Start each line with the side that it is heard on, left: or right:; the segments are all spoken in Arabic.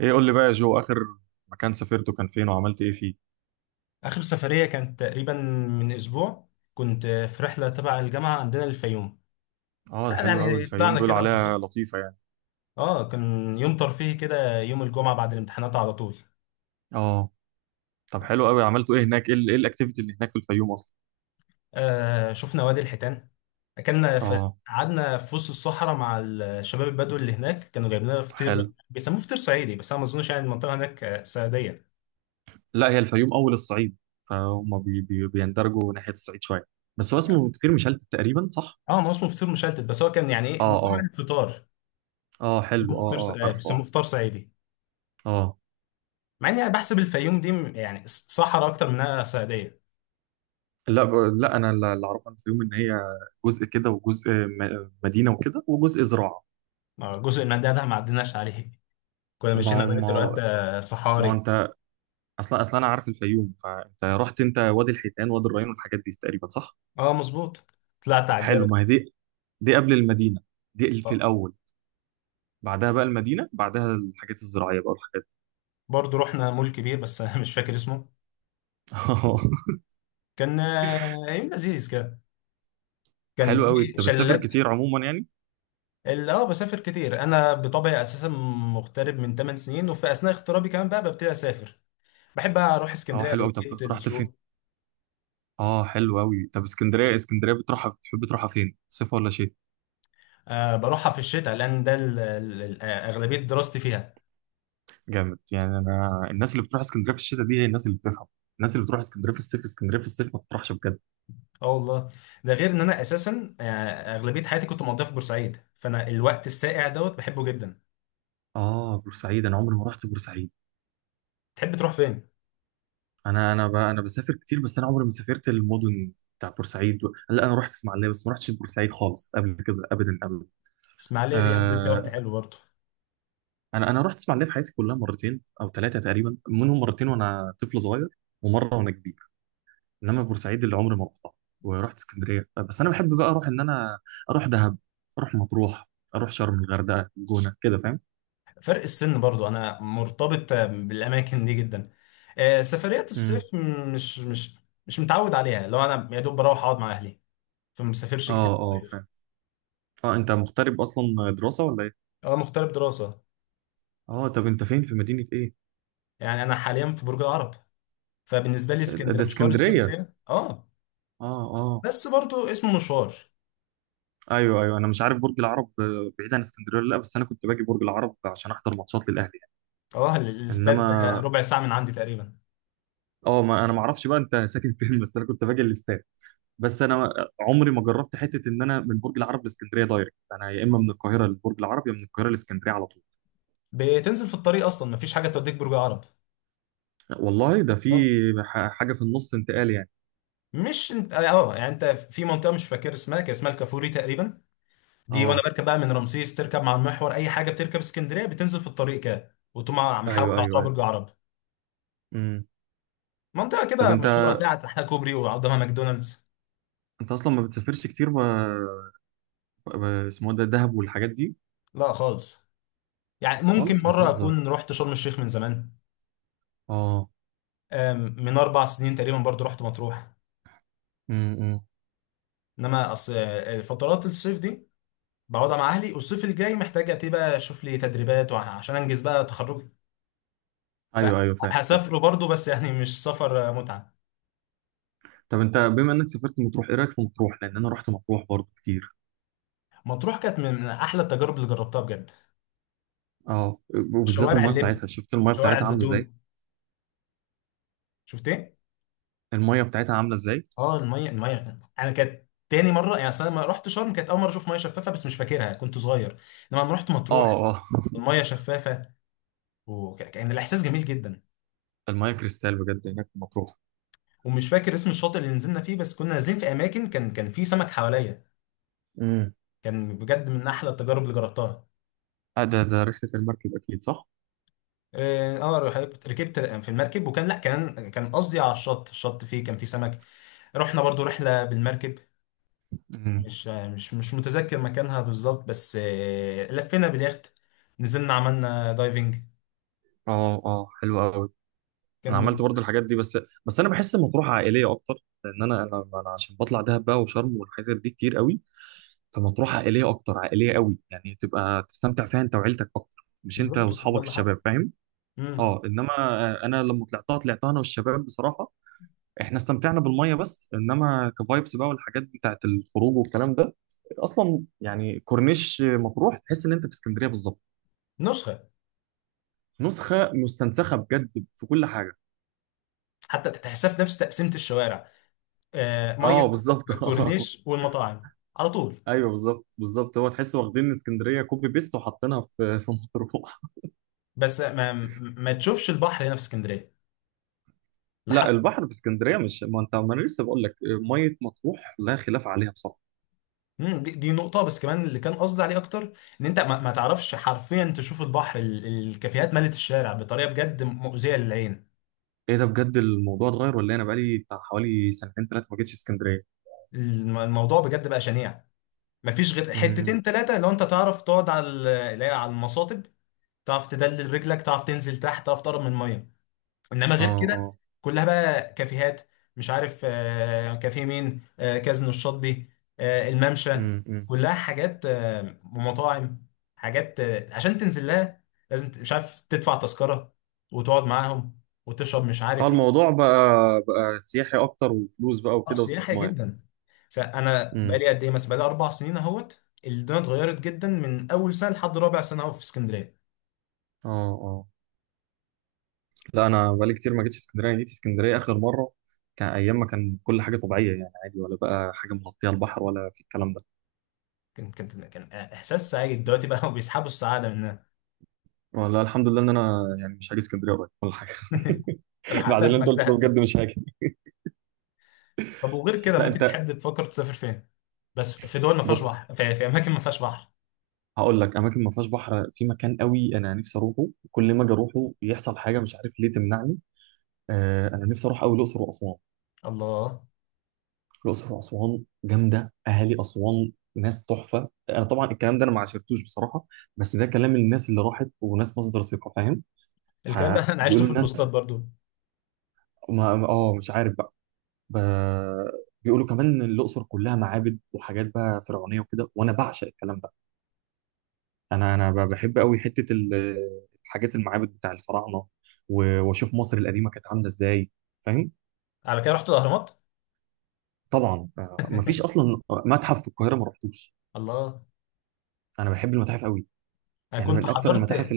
right: ايه، قول لي بقى يا جو، اخر مكان سافرته كان فين وعملت ايه فيه؟
left: آخر سفرية كانت تقريبا من أسبوع. كنت في رحلة تبع الجامعة عندنا الفيوم.
right: اه، ده حلو قوي.
left: يعني
right: الفيوم
left: طلعنا
right: بيقولوا
left: كده
right: عليها
left: ببساطة.
right: لطيفه يعني.
left: آه، كان يوم ترفيهي كده، يوم الجمعة بعد الامتحانات على طول.
right: اه. طب حلو قوي، عملتوا ايه هناك؟ ايه ال- إيه الاكتيفيتي اللي هناك في الفيوم اصلا؟
left: آه شفنا وادي الحيتان، أكلنا في،
right: اه
left: قعدنا في وسط الصحراء مع الشباب البدو اللي هناك، كانوا جايبين لنا فطير
right: حلو.
left: بيسموه فطير صعيدي، بس أنا ما أظنش يعني المنطقة هناك صعيدية.
right: لا، هي الفيوم اول الصعيد، فهم بي بي بيندرجوا ناحيه الصعيد شويه. بس هو اسمه كتير مشلت تقريبا، صح؟
left: اه، ما هو اسمه فطير مشلتت، بس هو كان يعني ايه نوع
right: اه اه.
left: الفطار.
right: اه حلو،
left: بيسموه
right: اه اه
left: فطير،
right: عارف،
left: بيسموه
right: اه
left: فطار صعيدي.
right: اه.
left: مع اني انا بحسب الفيوم دي يعني صحراء اكتر منها صعيديه.
right: لا ب- لا، انا اللي اعرفه عن الفيوم ان هي جزء كده، وجزء مدينه وكده، وجزء زراعه.
left: ما جزء من ده ده ما عديناش عليه، كنا ماشيين
right: ما
left: على بنت الواد
right: ما
left: ده
right: ما
left: صحاري.
right: انت اصلا انا عارف الفيوم، فانت رحت انت وادي الحيتان، وادي الريان والحاجات دي تقريبا، صح؟
left: اه مظبوط، طلعت على
right: حلو. ما
left: الجبل.
right: هي دي، دي قبل المدينه، دي في
left: اه،
right: الاول. بعدها بقى المدينه، بعدها الحاجات الزراعيه بقى والحاجات دي.
left: برضه رحنا مول كبير بس أنا مش فاكر اسمه. كان يوم لذيذ كده، كان
right: حلو قوي،
left: في
right: انت بتسافر
left: شلالات.
right: كتير عموما يعني؟
left: اللي اه بسافر كتير انا بطبعي اساسا، مغترب من 8 سنين، وفي اثناء اغترابي كمان بقى ببتدي اسافر. بحب اروح
right: اه
left: اسكندريه
right: حلو قوي، طب
left: اغلبيه
right: رحت فين؟
left: الشغل.
right: اه حلو قوي، طب اسكندريه، اسكندريه بتروحها، بتحب تروحها فين، صيف ولا شتاء؟
left: آه بروحها في الشتاء لان ده اغلبيه دراستي فيها.
right: جامد. يعني انا الناس اللي بتروح اسكندريه في الشتاء دي هي الناس اللي بتفهم. الناس اللي بتروح اسكندريه في الصيف، اسكندريه في الصيف ما بتروحش بجد.
left: اه والله، ده غير ان انا اساسا، اغلبيه حياتي كنت مقضيها في بورسعيد، فانا الوقت الساقع دوت بحبه جدا.
right: اه. بورسعيد انا عمري ما رحت بورسعيد.
left: تحب تروح فين؟
right: انا بسافر كتير، بس انا عمري ما سافرت المدن لا، انا رحت اسماعيليه، بس ما رحتش بورسعيد خالص قبل كده، ابدا ابدا.
left: اسماعيليه دي قضيت فيها وقت
right: آه...
left: حلو برضه.
right: انا رحت اسماعيليه في حياتي كلها مرتين او ثلاثه تقريبا، منهم مرتين وانا طفل صغير، ومره وانا كبير. انما بورسعيد اللي عمري ما رحتها. ورحت اسكندريه، بس انا بحب بقى اروح، ان انا اروح دهب، اروح مطروح، اروح شرم، الغردقه، الجونه كده، فاهم؟
left: فرق السن برضه انا مرتبط، بالاماكن دي جدا. سفريات الصيف
right: امم
left: مش مش متعود عليها، لو انا يا دوب بروح اقعد مع اهلي، فما بسافرش كتير
right: اه
left: في
right: اه
left: الصيف.
right: فاهم. اه انت مغترب اصلا، دراسه ولا ايه؟
left: اه مغترب دراسه.
right: اه. طب انت فين، في مدينه ايه؟
left: يعني انا حاليا في برج العرب، فبالنسبه لي اسكندريه
right: ده
left: مشوار،
right: اسكندريه.
left: اسكندريه اه،
right: اه. آه.
left: بس برضه اسمه مشوار.
right: ايوه ايوه، انا مش عارف برج العرب بعيد عن اسكندريه ولا لا، بس انا كنت باجي برج العرب عشان احضر ماتشات للاهلي يعني.
left: اه الاستاد ده
right: انما
left: ربع ساعه من عندي تقريبا.
right: اه، ما انا ما اعرفش بقى انت ساكن فين، بس انا كنت باجي الاستاد. بس انا عمري ما جربت حته ان انا من برج العرب لاسكندريه دايركت، انا يا اما من القاهره لبرج العرب، يا من القاهره لاسكندريه على طول.
left: بتنزل في الطريق اصلا، مفيش حاجه توديك برج عرب.
right: والله ده في
left: اه
right: حاجه في النص، انتقال يعني.
left: مش انت اه، يعني انت في منطقه مش فاكر اسمها، كان اسمها الكافوري تقريبا. دي وانا
right: اه
left: بركب بقى من رمسيس، تركب مع المحور اي حاجه بتركب اسكندريه بتنزل في الطريق كده، وتقوم محاول
right: ايوه ايوه
left: على
right: ايوه.
left: برج عرب.
right: امم.
left: منطقه
right: طب
left: كده
right: انت
left: مشهوره، هتلاقي تحتها كوبري وقدامها ماكدونالدز.
right: انت اصلا ما بتسافرش كتير ب... اسمه ده دهب والحاجات دي؟
left: لا خالص، يعني ممكن
right: خالص
left: مره
right: بتهزر.
left: اكون رحت شرم الشيخ من زمان.
right: اه.
left: آم، من اربع سنين تقريبا برضو رحت مطروح.
right: امم امم.
left: انما اصل، فترات الصيف دي بقعدها مع اهلي، والصيف الجاي محتاج ابتدي بقى اشوف لي تدريبات وعشان انجز بقى تخرج،
right: ايوه ايوه فاهم.
left: فهسافره برضو بس يعني مش سفر متعة.
right: طب انت بما انك سافرت مطروح، ايه رايك في مطروح؟ لان انا رحت مطروح برضو كتير.
left: مطروح كانت من احلى التجارب اللي جربتها بجد.
right: اه، وبالذات
left: شوارع
right: المايه
left: اللب،
right: بتاعتها، شفت المايه
left: شوارع
right: بتاعتها عامله ازاي؟
left: الزيتون. شفت ايه؟
right: المايه بتاعتها عامله ازاي؟
left: اه، المية المية انا كانت تاني مرة، يعني أصل انا لما رحت شرم كانت اول مرة اشوف مية شفافة، بس مش فاكرها كنت صغير. انما لما رحت مطروح
right: اه اه.
left: المية شفافة، وكان الاحساس جميل جدا.
right: المايه كريستال بجد هناك في مطروح.
left: ومش فاكر اسم الشاطئ اللي نزلنا فيه، بس كنا نازلين في اماكن كان في سمك حواليا.
right: امم.
left: كان بجد من احلى التجارب اللي جربتها.
right: آه، ده رحله المركب اكيد، صح؟
left: اه، ركبت في المركب، وكان لا كان قصدي على الشط، الشط فيه كان فيه سمك. رحنا برضو رحلة بالمركب.
right: امم.
left: مش متذكر مكانها بالظبط، بس لفينا باليخت، نزلنا عملنا دايفنج.
right: اه اه حلو قوي. انا عملت
left: كان
right: برضو الحاجات دي بس، بس انا بحس مطروح عائليه اكتر، لان انا انا عشان بطلع دهب بقى وشرم والحاجات دي كتير قوي. فمطروح عائليه اكتر، عائليه قوي، يعني تبقى تستمتع فيها انت وعيلتك اكتر، مش انت
left: بالظبط وقت ده
right: واصحابك
left: اللي حصل.
right: الشباب، فاهم؟
left: مم.
right: اه انما انا لما طلعتها، طلعتها انا والشباب بصراحه، احنا استمتعنا بالميه، بس انما كفايبس بقى والحاجات بتاعت الخروج والكلام ده اصلا، يعني كورنيش مطروح تحس ان انت في اسكندريه بالظبط.
left: نسخة،
right: نسخه مستنسخه بجد في كل حاجه.
left: حتى تحسها في نفس تقسيمة الشوارع، مية
right: اه بالظبط.
left: الكورنيش والمطاعم على طول.
right: ايوه بالظبط بالظبط، هو تحس واخدين اسكندريه كوبي بيست وحاطينها في مطروح.
left: بس ما تشوفش البحر هنا في اسكندرية لحد.
right: لا، البحر في اسكندريه مش، ما انت ما انا لسه بقول لك، ميه مطروح لا خلاف عليها بصراحه.
left: امم، دي نقطة بس كمان اللي كان قصدي عليه أكتر. إن أنت ما تعرفش حرفيا تشوف البحر، الكافيهات ملت الشارع بطريقة بجد مؤذية للعين.
right: ايه ده بجد، الموضوع اتغير ولا إيه؟ انا بقالي بتاع حوالي سنتين ثلاثه ما جيتش اسكندريه.
left: الموضوع بجد بقى شنيع. مفيش غير
right: امم
left: حتتين تلاتة لو أنت تعرف تقعد على اللي هي على المصاطب، تعرف تدلل رجلك، تعرف تنزل تحت، تعرف تقرب من المية. انما غير
right: اه
left: كده
right: اه.
left: كلها بقى كافيهات. مش عارف، كافيه مين، كازينو الشاطبي، الممشى،
right: أمم.
left: كلها حاجات ومطاعم. حاجات عشان تنزل لها لازم مش عارف تدفع تذكرة وتقعد معاهم وتشرب مش
right: اه،
left: عارف ايه.
right: الموضوع بقى سياحي اكتر وفلوس بقى
left: اه
right: وكده
left: سياحي
right: واستثمار.
left: جدا. انا
right: امم
left: بقالي قد ايه مثلا، بقالي 4 سنين اهوت، الدنيا اتغيرت جدا من اول سنه لحد رابع سنه اهو في اسكندريه.
right: اه اه. لا، انا بقالي كتير ما جيتش اسكندريه. جيت اسكندريه اخر مره كان ايام ما كان كل حاجه طبيعيه، يعني عادي، ولا بقى حاجه مغطيه البحر ولا في الكلام ده.
left: كان احساس سعيد، دلوقتي بقى هو بيسحبوا السعاده منها.
right: ولا الحمد لله ان انا يعني مش هاجي اسكندريه قريب ولا حاجه. بعد
left: لحقتها
right: اللي
left: في
right: انت قلته ده
left: مجدها.
right: بجد مش هاجي.
left: طب وغير كده
right: لا
left: ممكن
right: انت،
left: تحب تفكر تسافر فين؟ بس في دول ما فيهاش
right: بص
left: بحر، في اماكن ما فيهاش بحر.
right: هقول لك اماكن ما فيهاش بحر، في مكان قوي انا نفسي اروحه، كل ما اجي اروحه يحصل حاجه مش عارف ليه تمنعني. آه، انا نفسي اروح قوي الاقصر واسوان.
left: الله.
right: الاقصر واسوان جامده، اهالي اسوان ناس تحفه. انا طبعا الكلام ده انا ما عشرتوش بصراحه، بس ده كلام الناس اللي راحت وناس مصدر ثقه، فاهم؟
left: الكلام ده انا عشته
right: فبيقولوا
left: في
right: الناس،
left: البوستات برضو.
right: اه مش عارف بقى. ب... بيقولوا كمان ان الاقصر كلها معابد وحاجات بقى فرعونيه وكده، وانا بعشق الكلام ده. بحب قوي حته الحاجات، المعابد بتاع الفراعنه، واشوف مصر القديمه كانت عامله ازاي، فاهم؟
left: على كده رحت الاهرامات.
right: طبعا، مفيش اصلا متحف في القاهره ما رحتوش.
left: الله،
right: انا بحب المتاحف قوي.
left: انا
right: يعني
left: كنت
right: من اكتر
left: حضرت.
right: المتاحف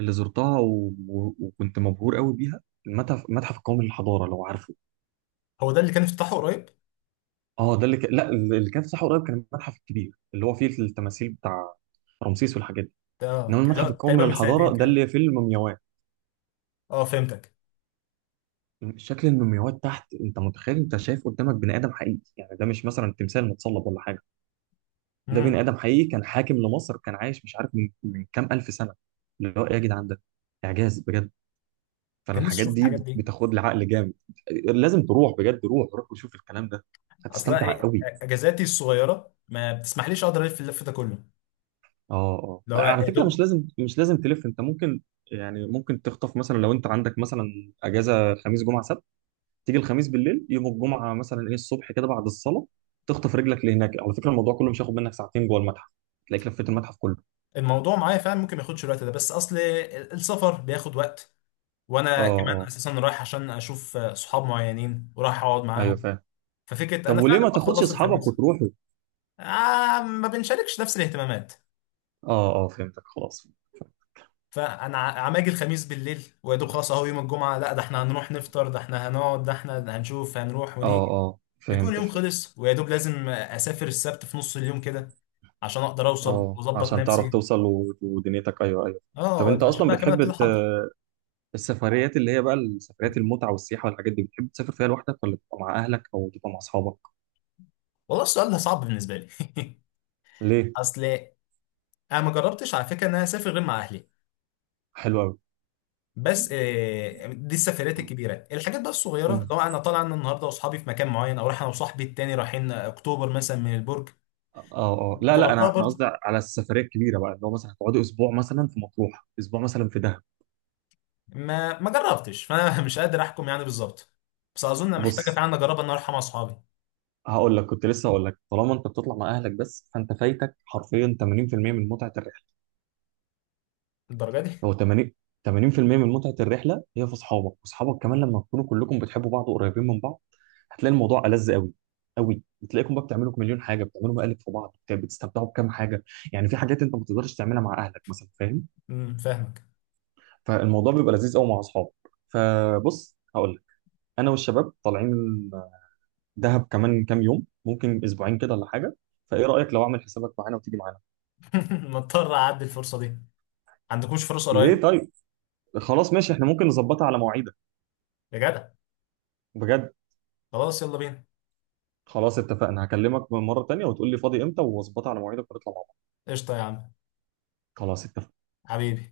right: اللي زرتها وكنت مبهور قوي بيها، المتحف القومي للحضاره، لو عارفه.
left: هو ده اللي كان افتتاحه قريب؟
right: اه، ده اللي لا، اللي كان في ساحه قريب كان المتحف الكبير، اللي هو فيه التماثيل بتاع رمسيس والحاجات دي.
left: ده
right: انما
left: كان- لا
right: المتحف القومي
left: تقريبا من 2 سنين
right: للحضاره ده
left: كده.
right: اللي فيه المومياوات.
left: اه فهمتك.
right: شكل المومياوات تحت، انت متخيل انت شايف قدامك بني ادم حقيقي، يعني ده مش مثلا تمثال متصلب ولا حاجه، ده
left: امم.
right: بني ادم حقيقي كان حاكم لمصر، كان عايش مش عارف من كام الف سنه. اللي هو ايه يا جدعان ده، اعجاز بجد. فانا
left: كان نفسي
right: الحاجات
left: اشوف
right: دي
left: الحاجات دي.
right: بتاخد لي عقل جامد. لازم تروح بجد، روح روح وشوف الكلام ده،
left: اصلا
right: هتستمتع
left: ايه،
right: قوي.
left: اجازاتي الصغيره ما بتسمحليش اقدر الف، اللف ده كله
right: اه اه.
left: لو
right: على
left: يا
right: فكره مش
left: دوب.
right: لازم، مش لازم تلف انت، ممكن يعني ممكن تخطف، مثلا لو انت عندك مثلا اجازه خميس جمعه سبت، تيجي الخميس بالليل، يوم الجمعه مثلا ايه الصبح كده بعد الصلاه تخطف رجلك لهناك. على فكره الموضوع كله مش هياخد منك ساعتين جوه المتحف، تلاقيك لفيت المتحف كله.
left: الموضوع معايا فعلا ممكن ما ياخدش الوقت ده، بس اصل السفر بياخد وقت.
right: اه
left: وانا كمان
right: اه.
left: اساسا رايح عشان اشوف، صحاب معينين، ورايح اقعد
right: ايوه
left: معاهم.
right: فاهم.
left: ففكره
right: طب
left: انا
right: وليه
left: فعلا
right: ما تاخدش
left: بخلص
right: اصحابك
left: الخميس.
right: وتروحوا؟
left: آه ما بنشاركش نفس الاهتمامات.
right: اه اه فهمتك، خلاص.
left: فانا عماجي الخميس بالليل ويا دوب خلاص اهو يوم الجمعه، لا ده احنا هنروح نفطر، ده احنا هنقعد، ده احنا هنشوف، هنروح
right: اه
left: ونيجي،
right: اه
left: بيكون
right: فهمت.
left: يوم خلص. ويا دوب لازم اسافر السبت في نص اليوم كده عشان اقدر اوصل
right: اه،
left: واظبط
right: عشان تعرف
left: نفسي.
right: توصل ودنيتك، ايوه ايوه. طب انت
left: اه عشان
right: اصلا
left: بقى كمان
right: بتحب
left: ابتدي احضر.
right: السفريات، اللي هي بقى السفريات المتعه والسياحه والحاجات دي، بتحب تسافر فيها لوحدك ولا تبقى مع اهلك او تبقى مع اصحابك؟
left: والله السؤال ده صعب بالنسبه لي.
right: ليه؟
left: اصل انا ما جربتش على فكره ان انا اسافر غير مع اهلي.
right: حلو قوي.
left: بس دي السفريات الكبيره، الحاجات بقى الصغيره
right: امم
left: لو انا طالع انا النهارده واصحابي في مكان معين، او رايح انا وصاحبي التاني رايحين اكتوبر مثلا من البرج.
right: اه اه. لا لا،
left: جربتها
right: انا
left: برضه.
right: قصدي على السفريه الكبيره بقى، اللي هو مثلا هتقعدوا اسبوع مثلا في مطروح، اسبوع مثلا في دهب.
left: ما جربتش فانا مش قادر احكم يعني بالظبط، بس اظن محتاجه
right: بص،
left: فعلا اجرب ان أنا اروح مع اصحابي.
right: هقول لك، كنت لسه هقول لك، طالما انت بتطلع مع اهلك بس فانت فايتك حرفيا 80% من متعه الرحله.
left: الدرجه دي؟
right: هو 80، 80% من متعة الرحلة هي في أصحابك، وأصحابك كمان لما تكونوا كلكم بتحبوا بعض وقريبين من بعض، هتلاقي الموضوع ألذ قوي، قوي، بتلاقيكم بقى بتعملوا مليون حاجة، بتعملوا مقالب في بعض، بتستمتعوا بكام حاجة، يعني في حاجات أنت ما بتقدرش تعملها مع أهلك مثلا، فاهم؟
left: فاهمك.
right: فالموضوع بيبقى لذيذ قوي مع أصحابك. فبص هقول لك، أنا والشباب طالعين دهب كمان كام يوم، ممكن أسبوعين كده ولا حاجة، فإيه رأيك لو أعمل حسابك معانا وتيجي معانا؟
left: مضطر اعدي الفرصه دي. عندكوش فرصه
right: ليه
left: قريبه؟
right: طيب؟ خلاص ماشي، إحنا ممكن نظبطها على مواعيدك.
left: يا جدع.
right: بجد.
left: خلاص يلا بينا.
right: خلاص اتفقنا، هكلمك مرة تانية وتقول لي فاضي امتى واظبطها على مواعيدك ونطلع مع بعض.
left: قشطه يا عم.
right: خلاص اتفقنا.
left: حبيبي.